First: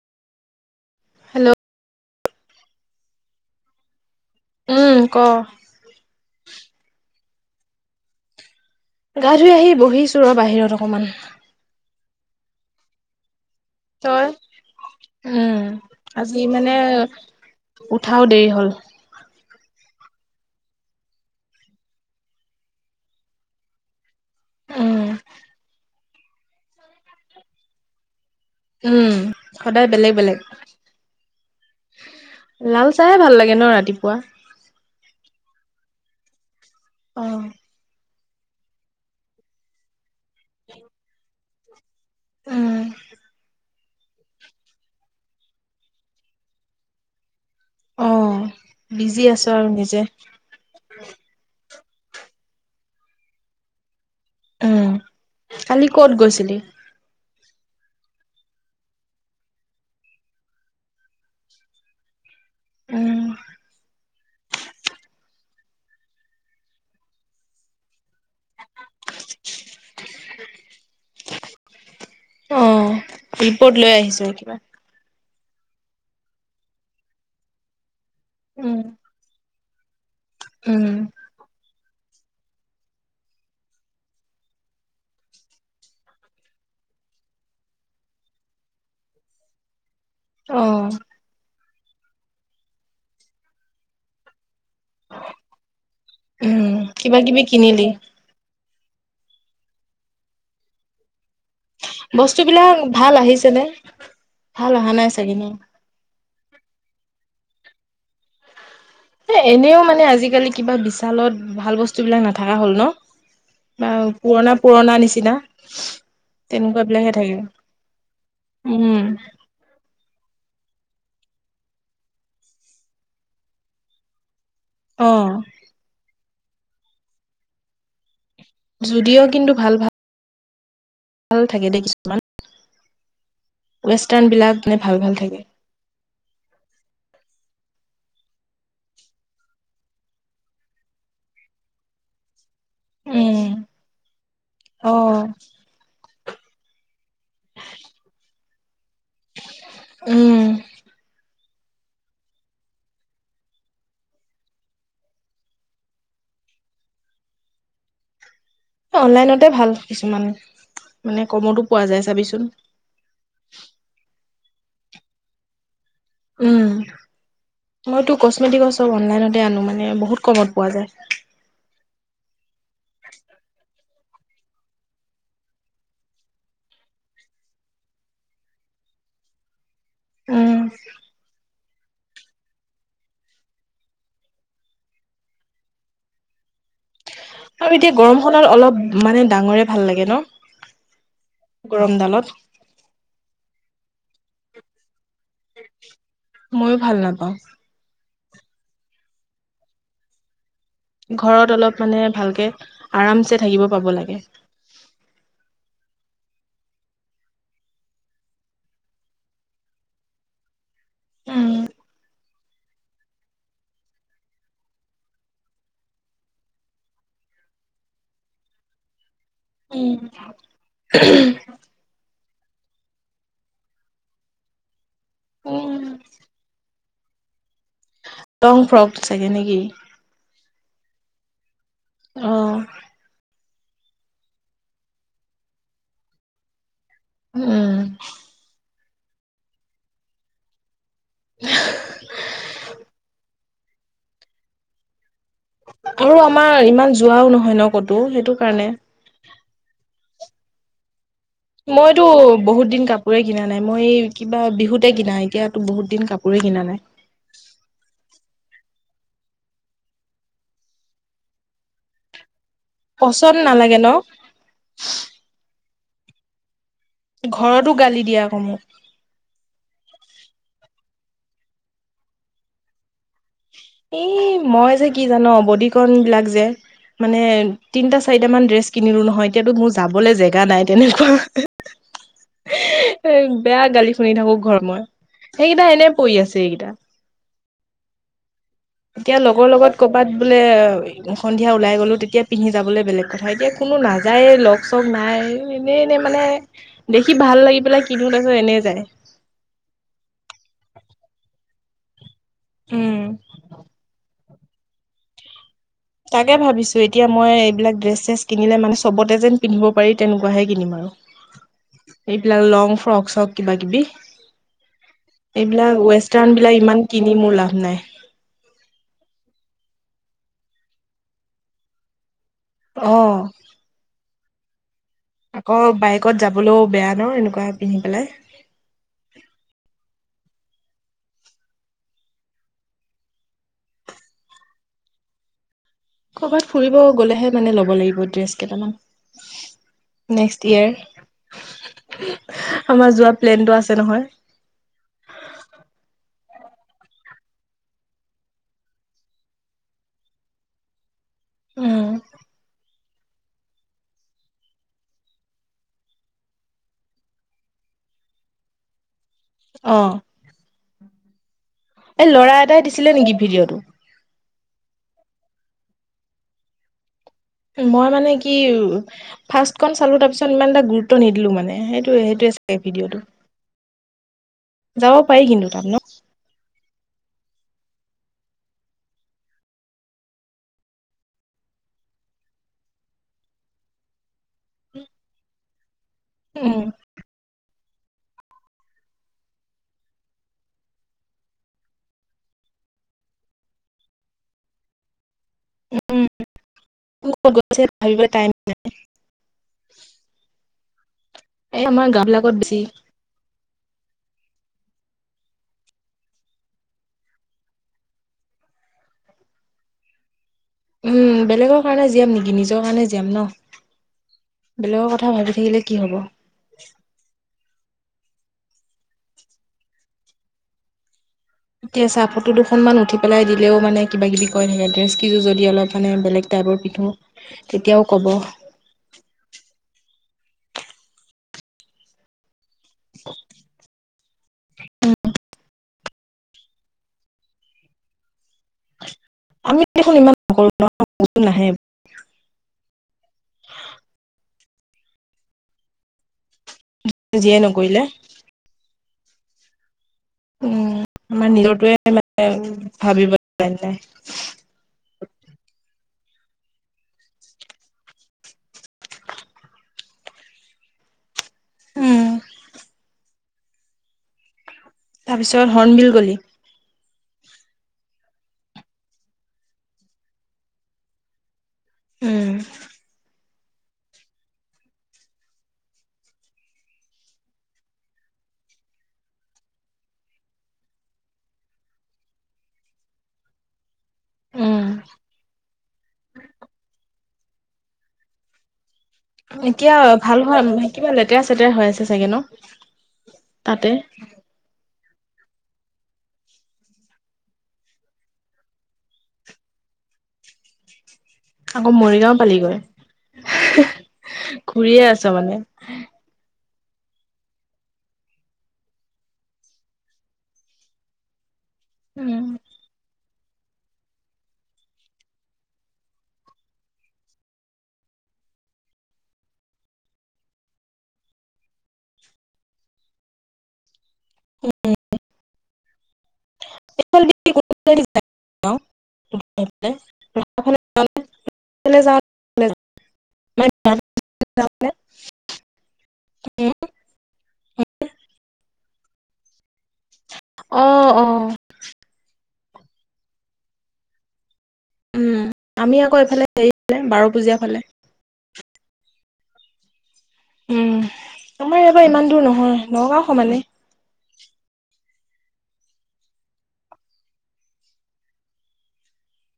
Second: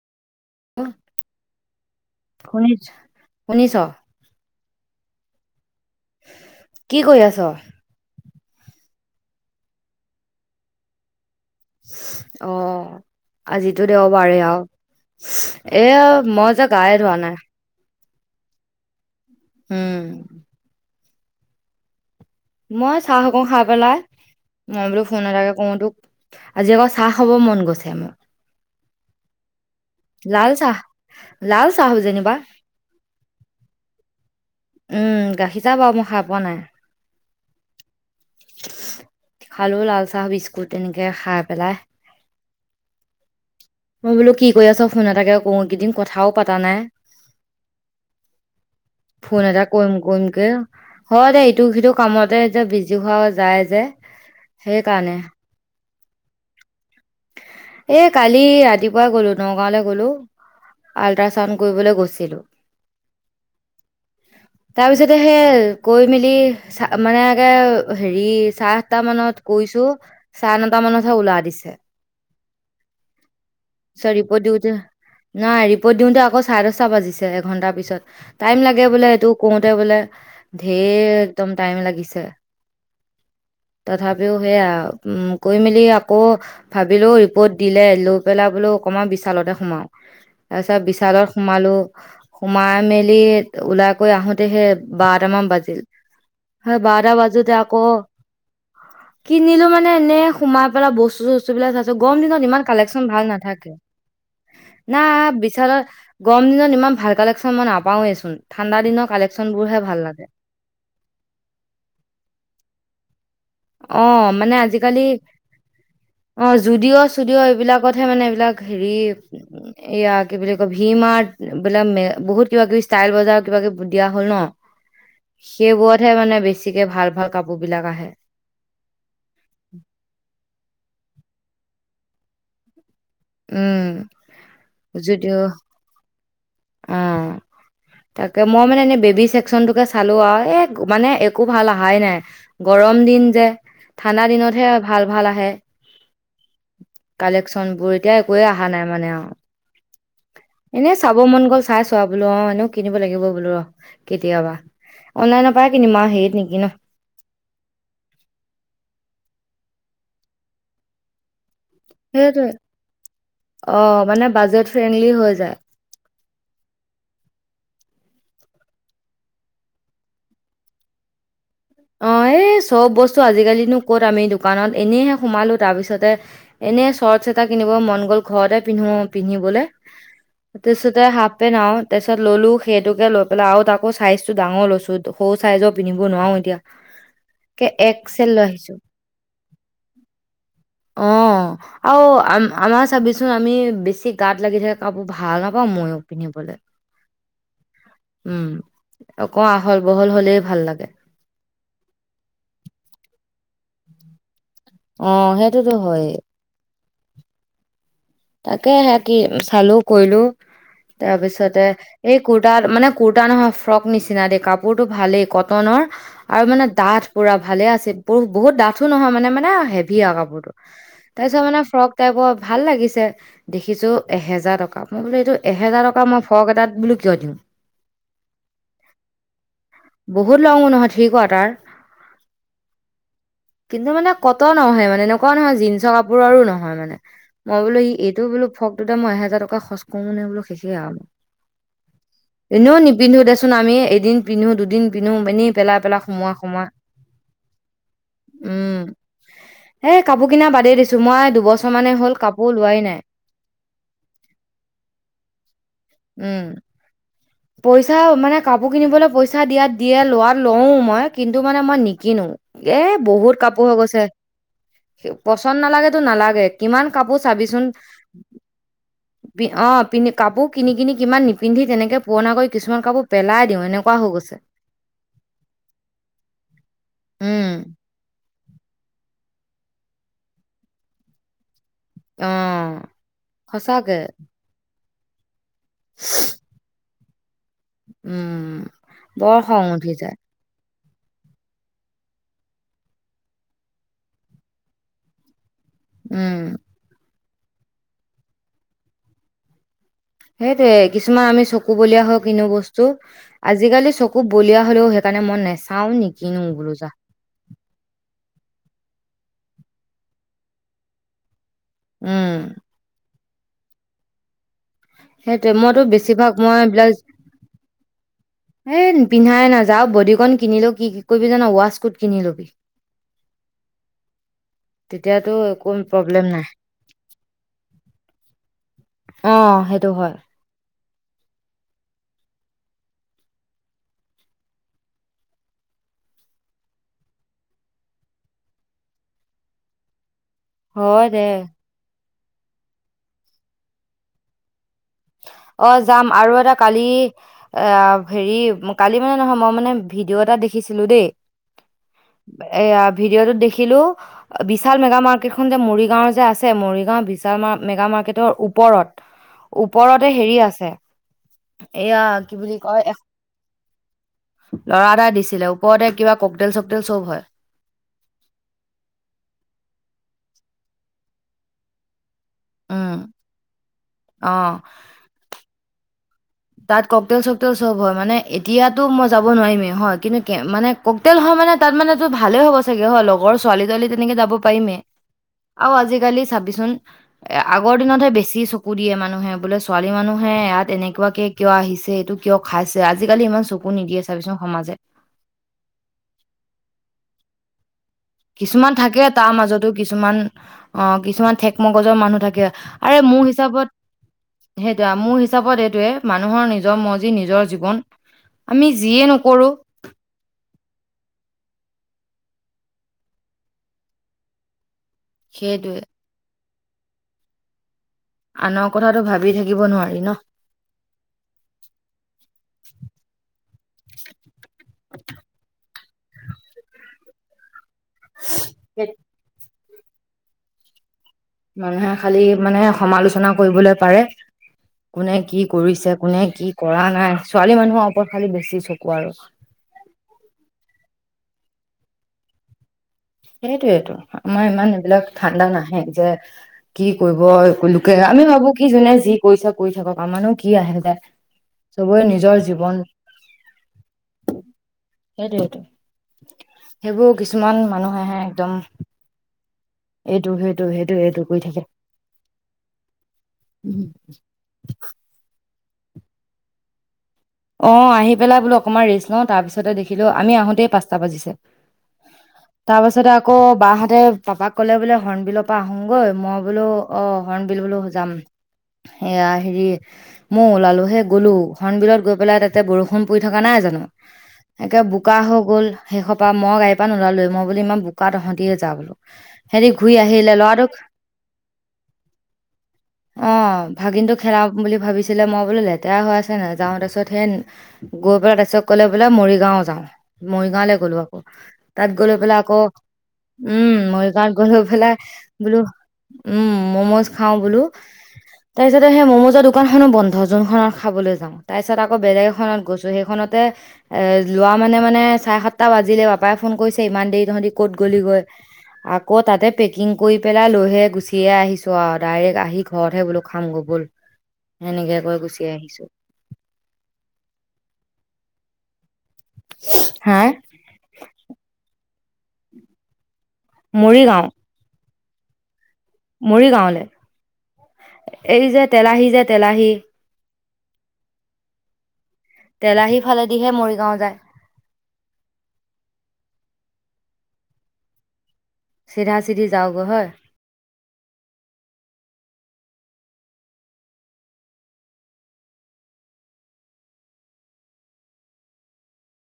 উম। Hello. শুনিছ, শুনিছ? উমঁ, ক? কি কৰি আছ? গা ধুই আহি বহিছো আৰু বাহিৰত অকণমান। অহ', আজি- টো তই দেওবাৰে আৰু, উম এয়া আজি মই যে মানে গায়ে ধোৱা নাই। উঠাও দেৰি হ'ল। উমঁ। মই চাহকো খাই পেলাই, মই উম বোলো ফোন এটাকে কৰো তোক। আজি আকৌ চাহ খাব মন গৈছে মোৰ। উমঁ, সদায় বেলেগ-বেলেগ। লাল চাহ লা'ল চাহ যেনিবা। লা'ল চাহে ভাল লাগে ন ৰাতিপুৱা। উমঁ, গাখীৰ চাহ বাও মই খাই পোৱা নাই। উম। খালো লাল চাহ, বিস্কুট এনেকে খাই পেলাই। উম। মই বোলো কি কৰি আছ ফোন এটাকে কওঁ, কেইদিন কথাও পতা নাই। অ বিজি ফোন আছো এটা আৰু কৰিম নিজে কৰিম কে- হয় দে ইটো সিটো কামতে এতিয়া বিজি হোৱা যায় যে সেই উম কাৰণে। কালি কত গৈছিলি? এ কালি ৰাতিপুৱাই গলো নগাঁওলৈ গলো, আল্ট্ৰাচাউণ্ড কৰিবলৈ গৈছিলোঁ। উম। তাৰপিছতে হেই গৈ মেলি- চা মানে হেৰি চাৰে আঠটা মানত গৈইছো- চাৰে নটা মানতহে ওলাই দিছে। অঁ। ৰিপৰ্টলে- পিছত ৰিপৰ্ট দিওঁতে, নাই ৰিপৰ্ট দিওঁতে আকৌ চাৰে দশটা বাজিছে এঘণ্টাৰ পিছত। টাইম উম লাগে বোলে এইটো কওঁতে বোলে, উম ধেৰ একদম টাইম লাগিছে। তথাপিও সেয়া কৈ মেলি আকৌ- ভাবিলো ৰিপৰ্ট দিলে, লৈ পেলাই বোলো অকণমান বিশালতে সোমাওঁ। অ তাৰ পিছত বিশালত সোমালো। সোমাই মেলি ওলাই কৈ আহোতেহে বাৰটামান বাজিল। উম পিছত বাৰতা কিবা কিবি বাজোতে কিনিলি আকৌ- কি কিনিলো মানে এনে সোমাই পেলাই বস্তু চস্তু বিলাক- গৰম দিনত ইমান বস্তুবিলাক কালেকচন ভাল আহিছেনে নাথাকে ভাল অহা না নাই চাগে ন বিশালত- গৰম দিনত ইমান ভাল কালেকশ্যন মই নাপাওঁৱেই চোন, ঠাণ্ডা দিনত- এ এনেও মানে আজিকালি কিবা বিশালত ভাল বস্তু বিলাক নাথকা হ'ল ন। বা অ পুৰণা পুৰণা নিচিনা। অঁ তেনেকুৱা যুদিঅ' বিলাকহে থাকে চুদিঅ' এইবিলাকতহে মানে এইবিলাক উম হেৰি- এয়া কি বুলি কয় ভি মাৰ্ট বিলাক বহুত কিবা কিবি ষ্টাইল বজাৰ কিবা কিবি দিয়া হল ন। অঁ। সেইবোৰতহে মানে বেছিকে ভাল ভাল কাপোৰ বিলাক আহে। যুদিঅ কিন্তু ভাল ভাল- ভাল থাকে দেই কিছুমান উম, ৱেষ্টাৰ্ণ বিলাক মানে ভাল ভাল থাকে। অঁ। তাকে মই মানে এনেই বেবী চছেকচনটোকে চালো আৰু এ মানে একো ভাল অহাই নাই। গৰম দিন উম যে, ঠাণ্ডা দিনতহে অ ভাল ভাল আহে। কালেকচন বোৰ। এতিয়া একোৱে অহা নাই মানে আৰু। উম। এনে চাব মন গ'ল চাই চোৱা, বোলো অঁ এনেও কিনিব লাগিব বোলো ৰ কেতিয়াবা। অনলাইনৰ পায় কিনিম আ হেইত নিকিনো। অনলাইনতে ভাল কিছুমান মানে কমতো- পোৱা যায় চাবিচোন সেইটোৱে অঁ মানে বাজেট ফ্ৰেণ্ডলি হৈ যায়। উম মইতো কচ্মেটিকৰ চব অনলাইনতে আনো মানে বহুত কমত পোৱা যায়। অঁ এই চব বস্তু আজিকালিনো ক'ত আমি দোকানত এনেইহে সোমালো তাৰপিছতে- এনেই চৰ্টচ এটা কিনিব মন গ'ল ঘৰতে পিন্ধো পিন্ধিবলৈ। উম তাপিছতে হাফপেন্ত আ- তাৰপিছত ল'লোঁ সেইটোকে লৈ পেলাই আৰু তাকো চাইজটো ডাঙৰ লৈছোঁ, সৰু ছাইজৰ পিন্ধিব নোৱাৰোঁ এতিয়া। কে আৰু এতিয়া এক্সেল লৈ গৰমখনত আহিছো অলপ মানে ডাঙৰে ভাল লাগে ন। অ আৰু গৰমডালত আম। আমাৰ চাবিচোন আমি বেছি গাত লাগি থাকে কাপোৰ ভাল নাপাওঁ ময়ো পিন্ধিবলৈ। ময়ো ভাল নাপাওঁ উম অক আহল বহল হ'লেই ভাল লাগে। ঘৰত অলপ মানে ভালকে আৰাম চে থাকিব পাব লাগে। অ সেইটোতো হয় এ। তাকে সে কি চালো কৰিলো উম। তাৰপিছতে এই কোৰ। তাৰ মানে কুৰ্তা নহয় ফ্ৰক নিচিনা দেই কাপোৰতটো ভালেই কটনৰ। আৰু মানে ডাঠ পুৰা ভালে আছে বত বহুত ডাঠ। থো নহয় মানে মানে উম, হেভি আৰু কাপোৰতো তাৰপিছত মানে ফ্ৰক টাইপৰ ভাল লাগিছে। দেখিছো এহেজাৰ টকা মই বোলো এইটো উম। এহেজাৰ টকা মই ফ্ৰৰক এটাত বোলো কিয় দিওঁ। লং ফ্ৰক চাগে নেকি। বহুত লঙো নহয় ঠিকোৱাটাৰ। অ। কিন্তু মানে কতন হে নহয় মানে এনেকুৱা নহয় জীন্সৰ কাপোৰ আৰু নহয় মানে মই উম। বোলো সি। এইটো বোলো। পকটোতে মোৰ এহেজাৰ টকা খৰচ কৰো নে বোলো শেষে আৰুল এনেও নিপিন্ধো দে চু। টোন আমিয়ে এদিন পিন্ধো দুদিন পিন্ধো এনেই। পেলাই পেলাই আৰু সোমোৱা আমাৰ সোমোৱা ইমান যোৱাও নহয় ন ক'তো সেইটো কাৰণে। উম। এ কাপোৰ কিনা বাদেই দিছো মই দুব। মইতো বহুত দিন কাপো। কাপোৰে কিনা নাই মই এই কিবা বিহুতে কিনা এতিয়াতো বহুত দিন উম কাপোৰেই কিনা নাই। পইচা মানে কাপোৰ কিনিবলৈ পইচা দিয়াত দিয়ে লোৱত লও মই কিন্তু মানে মই নিকিনো। এ পচন্দ বহুত কাপোৰ নালাগে হৈ ন? গৈছে পচন্দ নালাগেতো নালাগে। কিমান কাপোৰ চাবিচোন। ঘৰতো গালি দিয়ে আকৌ মোক। অ পিন্ধি কাপোৰ কিনি কিনি কিমান নিপিন্ধি তেনেকে পুৰণ কৰি কিছুমান কাপোৰ পেলাই। দিওঁ এনেকুৱা হৈ এই গৈছে মই যে কি জানো বদিকন বিলাক যে মানে উম তিনটা। চাৰিট মান ড্ৰেছ কিনিলো নহয় এতিয়াতো মোৰ যাবলৈ জেগা নাই তেনেকুৱা। অ এ বেয়া গালি সঁচাকে শুনি থাকো ঘৰত মই। সেইকেইটা এনে পৰি আছে এইকেইটা। উম। এতিয়া বৰ লগৰ খং লগত উঠি কৰ'বাত যায় বোলে। সন্ধিয়া ওলাই গ'লো তেতিয়া পিন্ধি যাবলৈ বেলেগ কথা এতিয়া কোনো নাযায় লগ চক নাই। এনেই এনেই মানে উম দেখি ভাল লাগি পেলাই কিনো তাৰ পিছত এনেই যায়। সেইটোয়ে কিছুমান আমি চকু বলিয়া হও কিনো বস্তু উম আজিকালি চকু। একো বলিয়া হ'লেও সেইকাৰণে মন নাইছে। তাকে ভাবিছো এতিয়া। মই এইবিলাক ড্ৰেছ ছেচ কিনিলে মানে চবতে যেন পিন্ধিব পাৰি তেনেকুৱাহে কিনিম আৰু। উম এইবিলাক লং ফ্ৰক চক কিবা কিবি। সেইটোয়ে এইবিলাক মইতো বেছিভাগ ৱেষ্টাৰ্ণ মই বিলাক ইমান এইবিলাক কিনি মোৰ লাভ নাই। এ পিন্ধাই নাযাও বডীণ কিনিলো কি কৰিবি জান ৱাচ কোট কিনি লবি। অ। তেতিয়াতো আকৌ একো বাইকত প্ৰব্লেম নাই যাবলৈও বেয়া ন এনেকুৱা পিন্ধি পেলাই। অঁ সেইটো হয়। কৰ'বাত ফুৰিব গ'লেহে মানে ল'ব লাগিব ড্ৰেছ কেইটামান। নেক্সট হয় দে ইয়েৰ, আমাৰ যোৱা প্লেনটো আছে নহয়। অ যাম আৰু এটা কালি। এ হেৰি কালি মানে নহয় মই মানে ভিডিঅ' এটা দেখিছিলো দেই। উম, এয়া ভিডিঅ'টোত দেখিলো। বিশাল মেগা মাৰ্কেটখনন যে মৰিগাঁওৰ যে আছে মৰিগাঁও বিশাল মেগা মাৰ্কেটৰ ওপৰত। অ' ওপৰতে হেৰি আছে, এয়া এই ল'ৰা কি বুলি এটাই দিছিলে কয়। নেকি ভিডিঅ'টো ল'ৰা এটা দিছিলে ওপৰতে কিবা ককডেল চকদেল চব হয়। মই মানে কি ফাৰ্ষ্টখন চালো তাৰ পিছত ইমান এটা গুৰুত্ব নিদিলো মানে সেইটোৱে সেইটোৱে। উম ভিডিঅ'টো, অ যাব পাৰি কিন্তু তাত ন। তাত ককটেল চকটেল চব হয় মানে এতিয়াতো মই যাব নোৱাৰিমেই হয় কিন্তু কে মানে। ককতেল হয় মানে তাত মানো ভালেই হ'ব চাগে হয় লগৰ ছোৱালী তোৱালী তেনেকে যাব পাৰিমেই। আৰু আজিকালি উম, চাবিচোন। এ আগৰ দিনতহে বেছি চকু দিয়ে মানুহে বোলে ছোৱালী মানুহে ইয়াত এনেকুৱা। কিয় আহিছে এইটো কিয় খাইছে আজিকালি ইমান চকু নিদিয়ে চাবিছোন সমাজে। উম, গৈছে ভাবিব টাইম। কিছুমান থাকে তাৰ মাজতো কিছুমান, অ কিছুমান ঠেক এই আমাৰ মগজৰ মানুহ গাঁওবিলাকত থাকে। বেছি আৰে মোৰ হিচাপত। সেইটো মোৰ হিচাপত এইটোয়ে মানুহৰ নিজৰ মজি নিজৰ জীৱন। আমি যিয়ে নকৰোঁ। উম বেলেগৰ কাৰণে জীয়াম নেকি নিজৰ কাৰণে জীয়াম ন। বেলেগৰ কথা ভাবি থাকিলে কি সেইটোৱে হব। আনৰ কথাতটো ভাবি থাকিব নোৱাৰি ন। এতিয়া চাহ ফটো দুখনমান উঠি পেলাই দিলেও মানে কিবা কিবি ক থাকে ড্ৰেছ কেইযোৰ যদি অলপ মানে বেলেগ টাইপৰ পিন্ধোঁ তেতিয়াও ক'ব। স [inaudible] মানুহে খালি মানে সমালোচনা কৰিবলৈ পাৰে, কোনে কি। কৰিছে কোনে কি কৰা নাই ছোৱালী মানুহৰ ওপৰত খালি বেছি চকু আৰু। আমি দেখোন ইমান নকৰো ন। অচোন আহে। সেইটোয়েতো আমাৰ ইমান এইবিলাক ধাণ্ডা নাহে যে। কি যিয়ে কৰিব নকৰিলে লোকে আমি ভাবো কি জোনোই যি কৰিছে কৰি থাকক আৰু কি উম আহে, আমাৰ নিজৰটোৱে চবৰে মানে নিজৰ জীৱন। ভাবিব লাইন নাই সেইটোইটো, সেইবোৰ কিছুমান মানুহেহে একদম। এইটো সেইটো সেইটো এইটো কৰি থাকে। উম তাৰপিছত হৰ্ণবিল গলি। অঁ আহি পেলাই বোলো অকণমান ৰেষ্ট লওঁ তাৰপিছতে দেখিলোঁ আমি আহোতেই পাঁচটা বাজিছে। উম তাৰ পাছতে আকৌ বাহঁতে পাপাক ক'লে বোলে হৰ্ণ বিলৰ পৰা আহোঁগৈ মই বোলো অ হৰ্ণ বিল বোলো যাম। এয়া হেৰি, মই ওলালোহে গ'লো হণবিলত গৈ পেলাই তাতে বৰষুণ পৰি থকা নাই জানো, উম একে বোকা হৈ গ'ল। শেষৰ পৰা মই গাড়ী পৰা নোলালোঁ মই বোলো ইমান বোকাত তহঁতিয়ে যা বোলো। সিহঁতি এতিয়া ঘূৰি ভাল আহিলে হয় ল'ৰাটোক কিবা লেতেৰা চেতেৰা হৈ আছে চাগে ন, অ', তাতে। ভাগিনটো খেলাম বুলি ভাবিছিলে মই বোলো লেতেৰা হৈ আছে নাযাওঁ তাৰপিছত উঠে গৈ পেলাই তাৰপিছত ক'লে বোলে মৰিগাঁও যাওঁ মৰিগাঁওলৈ গ'লো আকৌ। আকৌ তাত গ লৈ মৰিগাঁও পেলাই পালিগৈ আকৌ, উম মৰিগাঁৱত গ লৈ ঘূৰিয়ে পেলাই আছ মানে বোলো। উম মমোজ খাও বোলো তাৰ পিছত সেই মমোজৰ দোকান খননো বন্ধ যোনখনত খাবলৈ যাওঁ তাৰ পিছত আকৌ উম বেলেগ এখনত গৈছো চ' সেইখনতে এ লোৱা মানে মানে চাৰে সাতটা বাজিলে পাপাই ফোন কৰিছে ইমান দেৰি টহতি ক'ত গ'লিগৈ আকৌ তাতে পেকিং কৰি পেলাই লৈহে গুচিয়ে আহিছো আৰু ডাইৰেক্ট আহি ঘৰতহে বোলো খাম গ' বোল সেনেকে কৈ গুচি আহিছো [unintelligible] এইফালে হা ৰাস্তাৰ ফালে যাওঁ [unintelligible] অ', মৰিগাঁও মৰিগাঁৱলৈ এই যে তেলাহি যে তেলাহি অ অ তেলাহী ফালেদিহে মৰিগাঁও যায় উম, আমি আকৌ এইফালে হেৰিলে বাৰ পূজীয়া ফালে চিধা চিধি যাওঁগৈ হয় উম আমাৰ ইয়াৰ পৰা ইমান দূৰ নহয় নগাঁও সমানে